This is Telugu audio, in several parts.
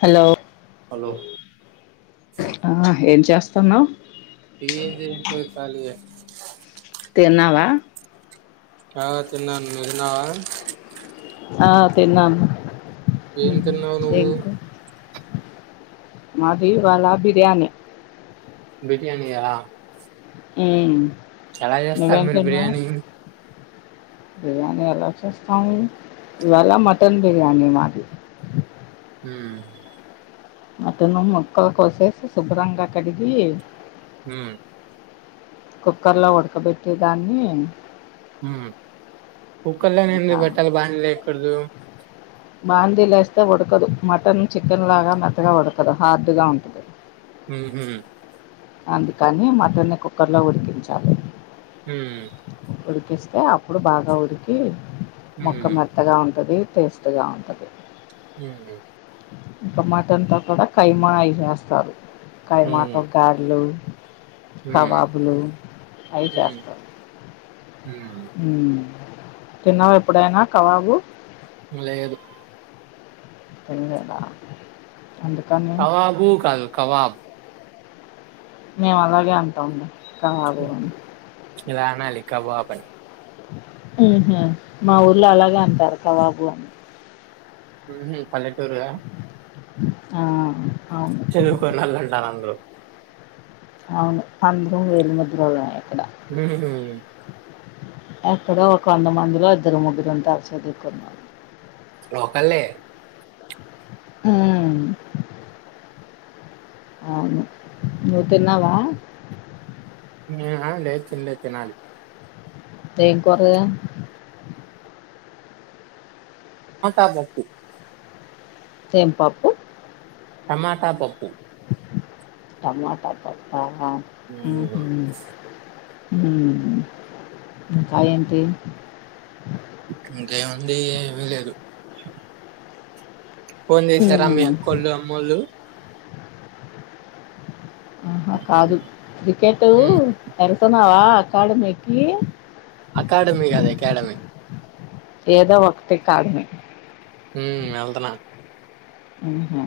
హలో హలో ఆ ఏం చెస్ తున్నావు ఎంది ఇంకా ఖాళీగా తిన్నావా. ఆ తిన్నాను నువ్వు తిన్నావా. ఆ తిన్నాను. ఏం తిన్నావు నువ్వు. ఏం కూర మాది ఇవాళ బిర్యానీ. బిర్యానీ ఆ ఉ ఏలా చేస్తారు మీరు బిర్యానీ. బిర్యానీ ఎలా చేస్తాము. ఇవాళ మటన్ బిర్యానీ మాది మ్మ్ మటన్ ముక్కలు కోసేసి శుభ్రంగా కడిగి మ్మ్ కుక్కర్లో ఉడకబెట్టే దాన్ని కుక్కర్లో ఇంకా ఎందుకు పెట్టాలి బాందీలో వేయాకూడదు బాందీ లేస్తే ఉడకదు మటన్ చికెన్ లాగా మెత్తగా ఉడకదు హార్డ్గా ఉంటాది మ్ హు అందుకని మటన్ని కుక్కర్లో ఉడికించాలి మ్మ్ ఉడికిస్తే అప్పుడు బాగా ఉడికి ముక్క మ్మ్ మెత్తగా ఉంటది టేస్ట్ గా ఉంటది మ్మ్ ఇంకా మాటన్ తో కూడా కైమాయి చేస్తారు కైమాతో మ్మ్ గార్లు మ్మ్ కబాబులు అయి మ్మ్ చేస్తారు మ్మ్ తిన్నవా ఎప్పుడైనా కబాబు లేదు తిన్లేదా కాబాబు కాదు కవబ్ మేం అలాగే అంటాం కబాబుని ఇలా అనాలి కాబాబు అని హు మా ఊళ్లో అలాగే అంటారు కవాబు అని మ్ హ పల్లెటూరు క ఆ అ చదువుకొనళ్ళ ఉంటారు అందరూ అవును అందరం వేలుముద్రో లాయ్ మ్ హ హ ఎక్కడో ఒక వంద మందిలో ఇద్దరు ముగ్గురు ఉంటారు చదుకున్న లోకల్లే మ్ అవును నువు తిన్నావా హ్ హ లేదు తినలేదు తినాలి దెం కురగ మాట్బ ఎం పప్పు టమాట పప్పు టమాట పప్పా హ మ్ హు మ్ రాయంటే ఇంకా ఏముంది ఏమి లేదు ఫోన్ చేసార మీ మ్మ్. అక్కోళ్ళు అమ్మోళ్ళు ఆహా కాదు క్రికెట్ ఎరసన ఆ అకాడమీకి అకాడమి గదె అకాడమి ఏదో ఒకటి కాదుమి హు వెళ్తనా ఆహా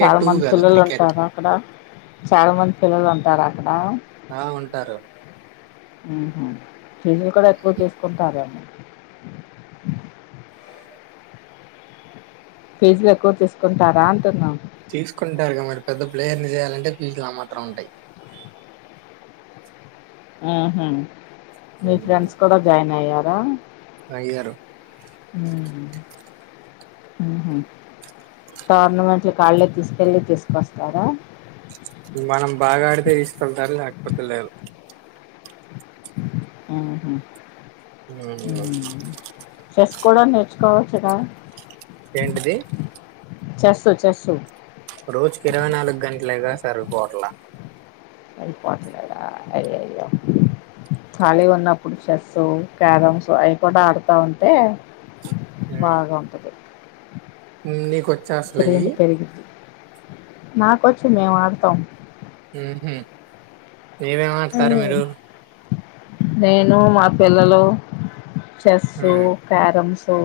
చాలా టూ మంది కాదు పిల్లలు క్రికెట్ ఉంటార అక్కడ చాలా మంది పిల్లలు ఉంటార అక్కడ ఆ ఉంటారు ఉహూ ఫీజులు కూడా ఎక్కువ తీసుకుంటార ఫీజులు ఎక్కువ తీసుకుంటారా అంటున్నా తీసుకుంటారుగా మరి పెద్ద ప్లేయర్ని చేయాలంటే ఫీజులు ఆ మాత్రం ఉంటాయి ఆహ మీ ఫ్రెండ్స్ కూడా జాయిన్ అయ్యా ఆ హ అయ్యారు ఉమ్ హు టోర్నమెంట్ల కాళ్ళే తీసుకెళ్ళి తీసుకొస్తారా మనం బాగా ఆడితే తీసుకెళ్తారు లేకపోతే లేదు ఆహు హ చెస్ కూడా నేర్చుకోవచ్చుగ ఏంటిది చెస్తు చెస్ రోజుకి ఇరవై నాలుగు గంటలేగా సరిపోట్లా అయిపోవట్లేద అయ అయో ఖాళీ ఉన్నప్పుడు చెస్సు క్యారమ్స్ అవి కూడా ఆడుతూ ఉంటే బాగా ఉంటది న కొ ఇప్పుేడి పెరిగితి నాకొచ్చి మేం ఆడతాం ఆహ ఏమేమిమంటతారు మ్మ్. మీరు నేను మా పిల్లలు చెస్సు క్యారమ్స్ స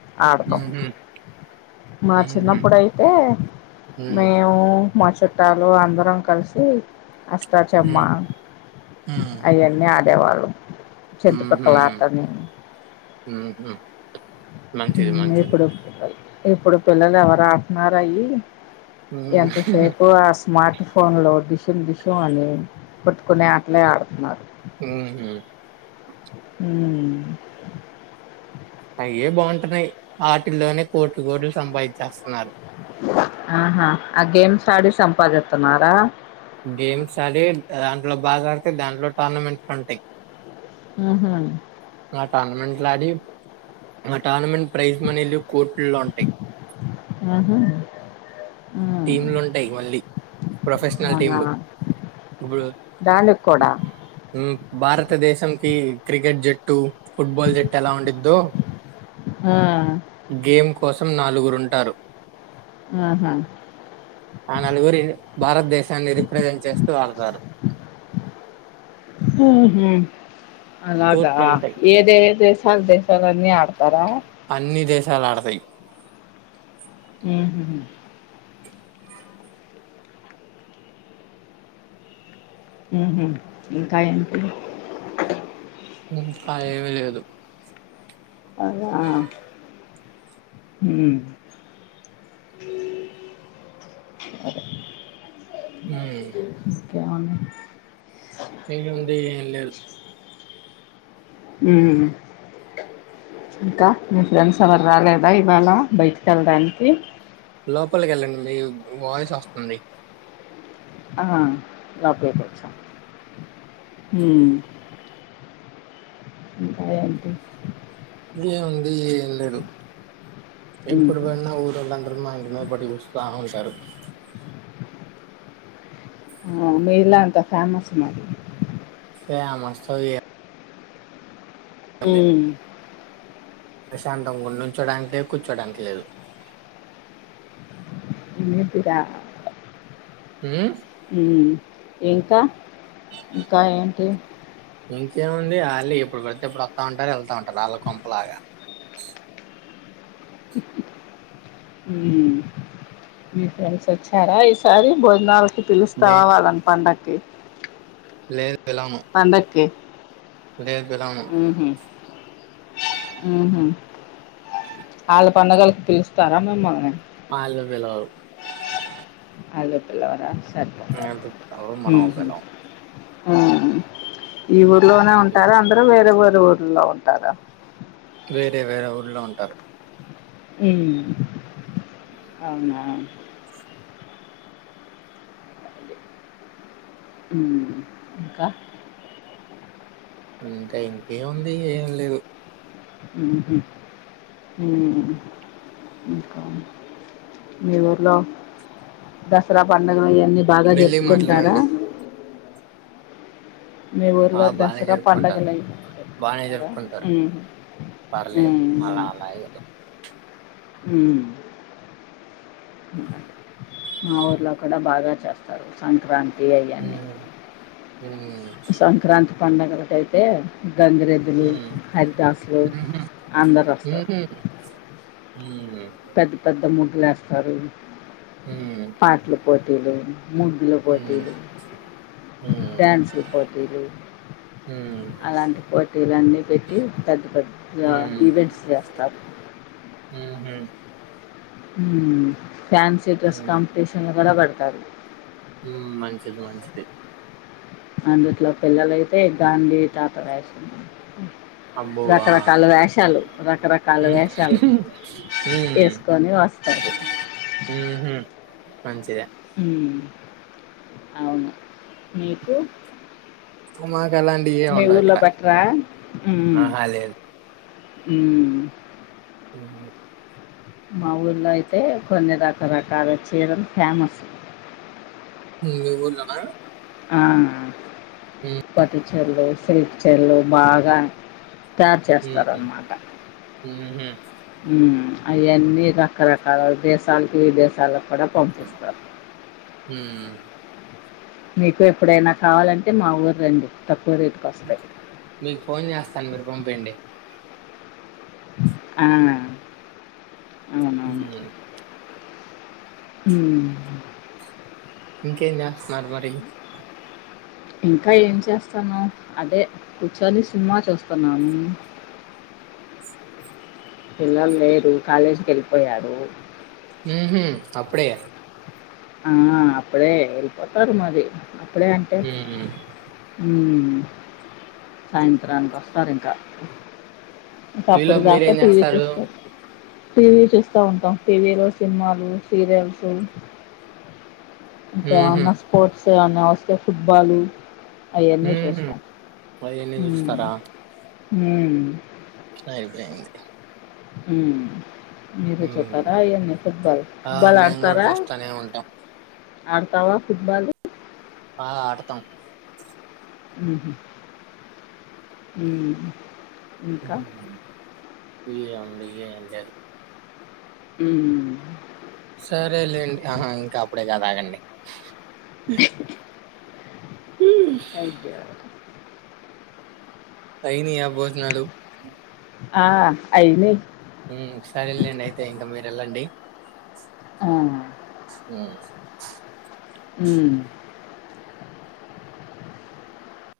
హ మా చిన్నప్పుడుయితే హ్మ్. మేము కుంకుమ చుట్టాలు అందరం కలిసి హ్మ్. అస్తార్చమ్మ హ్మ్. అవన్నీ ఆ దవాలు చింతపక్కల ఆటను మ్మ్ హ్మ్ ఎప్పుడు ఇప్పుడు పిల్లలు ఎవరు హాఫ్ అన్ అవర్ అయ్యి హ్మ్. ఎంతసేపు ఆ స్మార్ట్ ఫోన్లో డిషుం డిష్యుం అని కొట్టుకునే ఆటలే ఆడుతున్నారు మ్మ్ హ్మ్ ఉహుం అయే బాగుంటున్నాయి వాటిల్లోనే కోట్లు కోట్లు సంపాయించేస్తున్నారు ఆహా ఆ గేమ్స్ ఆడి సంపాదిత్తున్నారా గేమ్స్ ఆడేగ్ రాన్ లో బాగా ఆడితే దాంట్లో టోర్నమెంట్ ఉంటయ్ ఉహుమ్మ్ ఆ టోర్నమెంట్లాడి ఆ టోర్నమెంట్ ప్రైజ్ మనీలు కోట్లుల్లో ఉంటయ్ ఆహా టీమ్లుంటాయ్ మళ్ళీ ప్రొఫెషనల్ టీమ్ అవునా లు, ఇప్పుడు దానికి కూడా మ్ భారతదేశం కి క్రికెట్ జ ట్టు ఫుట్బాల్ జట్ ఎలా ఉండిద్దో హా గేమ్ కోసం నాలుగురుంటారు మ్హూ ఆ నలుగురి భారతదేశాన్ని రిప్రజెంట్ చేస్తూ ఆళ్తారు. మ్హూ అలాగా ఏదేదో ఎస్ హల్ దేశాలన్నీ ఆడుతరా అన్ని దేశాల్ ఆడతాయ్ హ్మ్ హు హ్మ్ హు ఇంకా ఏంటి ఇంకా లేవలేదు అయ్యో ఆ హ్మ్ సరే హేయ్ కేవన్నా వీలు ఉండి ఏం లేదు మ్మ్ ఇంకా మీ ఫ్రెండ్స్ ఎవరు రాలేదా ఇవాళ బయటికి వెళ్ళడానికి లోపలికి వెళ్ళండి మీ వాయిస్ వస్తుంది ఆ లోపల్ కొచ్చా హ్మ్ ఇంకా ఏంటి ఏం ఉంది ఏ లేదు ఎప్పుడు ఉహు. పోయినా ఊరళ్ళందరూ మా ఇంటి మీద పడిస్తాంట కరు మేలా అంతా ఫేమస్ మరి ఏం వస్తాదో ఏమో అ ప్రశాంతం నుంచోడానికిలే కూర్చోడానికి లేదు అదిరా హ ఇంకా ఇంకాంట ఇంకేముంది వాళ్ళ ఇప్పుడు పెడితే ఇప్పుడు వస్తా ఉంటారు వెళ్తా ఉంటారు వాళ్ళకొంపలాగా చారా ఈ సారి భోజనాలు దే పిలుస్తావా వాళ్ళని పంండగ ఓకే లేదు వెలామ లేదు పలాను ఉహు. వాళ్ళ పడుగలకు పిలుస్తారా మేమ్మని ఆ అల అలో పల్లవరా అది అర మనంపలం ఆ ఈ ఊర్లోనే ఉంటారు అందరుూ వేరే పల్లు ఊరులో ఉంటారు వేరే వేరే ఊళ్ళ ఉంటారు అవునా అవును ఇంకా అంటే ఇంకేముంది ఏం లేదు మీ ఊర్లో దసరా పండగలు అన్ని బాగా మెల్లిగా జరుపుకుంటారా మాట్లాడండి మీ ఆ ఊరుగా బానే దసరా జరుపుకుంటారు బానే పడుగలంటారా జరుపుకుంటారు హ పర్లేదు అలా అలా ఏదో మా ఊర్లో కూడా బాగా చేస్తారు సంక్రాంతి ఏ అయ ఉమ్ ఉమ్ సంక్రాంతి పండగల అయితే గంగిరెడ్దులు ఉమ్ హరిదాసులు అందరు వస్తారు ఉ పెద్ద పెద్ద ముడు లేస్తారు ఉమ్ పాటల పోటీలు ముగ్గుల ఉమ్ పోటీలు ఉమ్ డ్యాన్సుల పోటీలు ఉమ్ ఉమ్ అలాంటి పోటీలు అన్నీ పెట్టి పెద్ద పెద్ద ఈవెంట్స్ చేస్తారు హ హ ఫ్యాన్స డెస్ ఉమ్ కాంపిటిషన్రడు త మంచిది మంచిది అందుట్లో పిల్లలైతే గాంధీ తాత వేసిన్నారు అబ్బో ఆ రకరకాల వేషాలు రకరకాల ఉమ్ వేషాలు ఉమ్ వేసుకొని వస్తారు ఉహుం మంచిదే అవును మీకు మాకు అలాంటివి ఏం మీ ఉండవు ఊర్లో ఇక్కడ పెట్టరా ఆహా లేదు అ అ మా ఊర్లో అయితే కొన్ని రకరకాల చీరలు ఫేమస్ బా ఆ పటి చల్ వయ సిల్చర్లు బాగా తయారు హ్మ్, చేస్తారన్నమాట మ్హూ, అవి అన్నీ రకరకాల దేశాలకు విదేశాలకు అక్కడ పంపిస్తారు హ్మ్. మీకు ఎప్పుడైనా కావాలంటే మా ఊరు రండి తక్కు మీకు ఫోన్ చేస్తాను మీరు పంపిండి ఆ హ అ ఇంకేం చేస్తున్నారు మరి ఇంకా ఏం చేస్తాను అదే కూర్చొని సినిమా చూస్తున్నాము పిల్లలు లేరు కాలేజీకి వెళ్ళిపోయారు హ అప్పుడే ఆ అప్పుడే ఎలిపోతారు మారీ అప్పుడే అంటే హ్మ్. సాయంత్రానికి వస్తారు ఇంకా ఇంకా అప్పుడు ఈలోపు దాకా మీరేం టీవీ చేస్తారు చూస్తారు టీవీ చూస్తూ ఉంటాం టీవీలో సినిమాలు సీరియల్స్ మ్హూ, ఇంకాేమన్నా స్పోర్ట్స్ ఇంకేమైనా వస్తే ఫుట్బాల్ అవన్నీ మ్హూ. చూస్తాం అవన్నీ చూస్తారా హ అయిపోయింది అ మీరు చెప్పరా హ్మ్. ఏన్ని [unintelligible] ఫుట్బాల్ ఆ, ఫుట్బాల్ మేము కూడా ఆడతారా చూస్తూనే ఉంటాం ఆడతావా ఫుట్బాల్ ఆ ఆడతాం ఆ హ్ హ్ ఇంకా ఏముంది ఏం లేదు ఉ సరేలేండి ఆహా, ఊ అగే [unintelligible] అయినా భోజనాలు ఆ అయినయి హ్మ్, ఆ! ఏ అ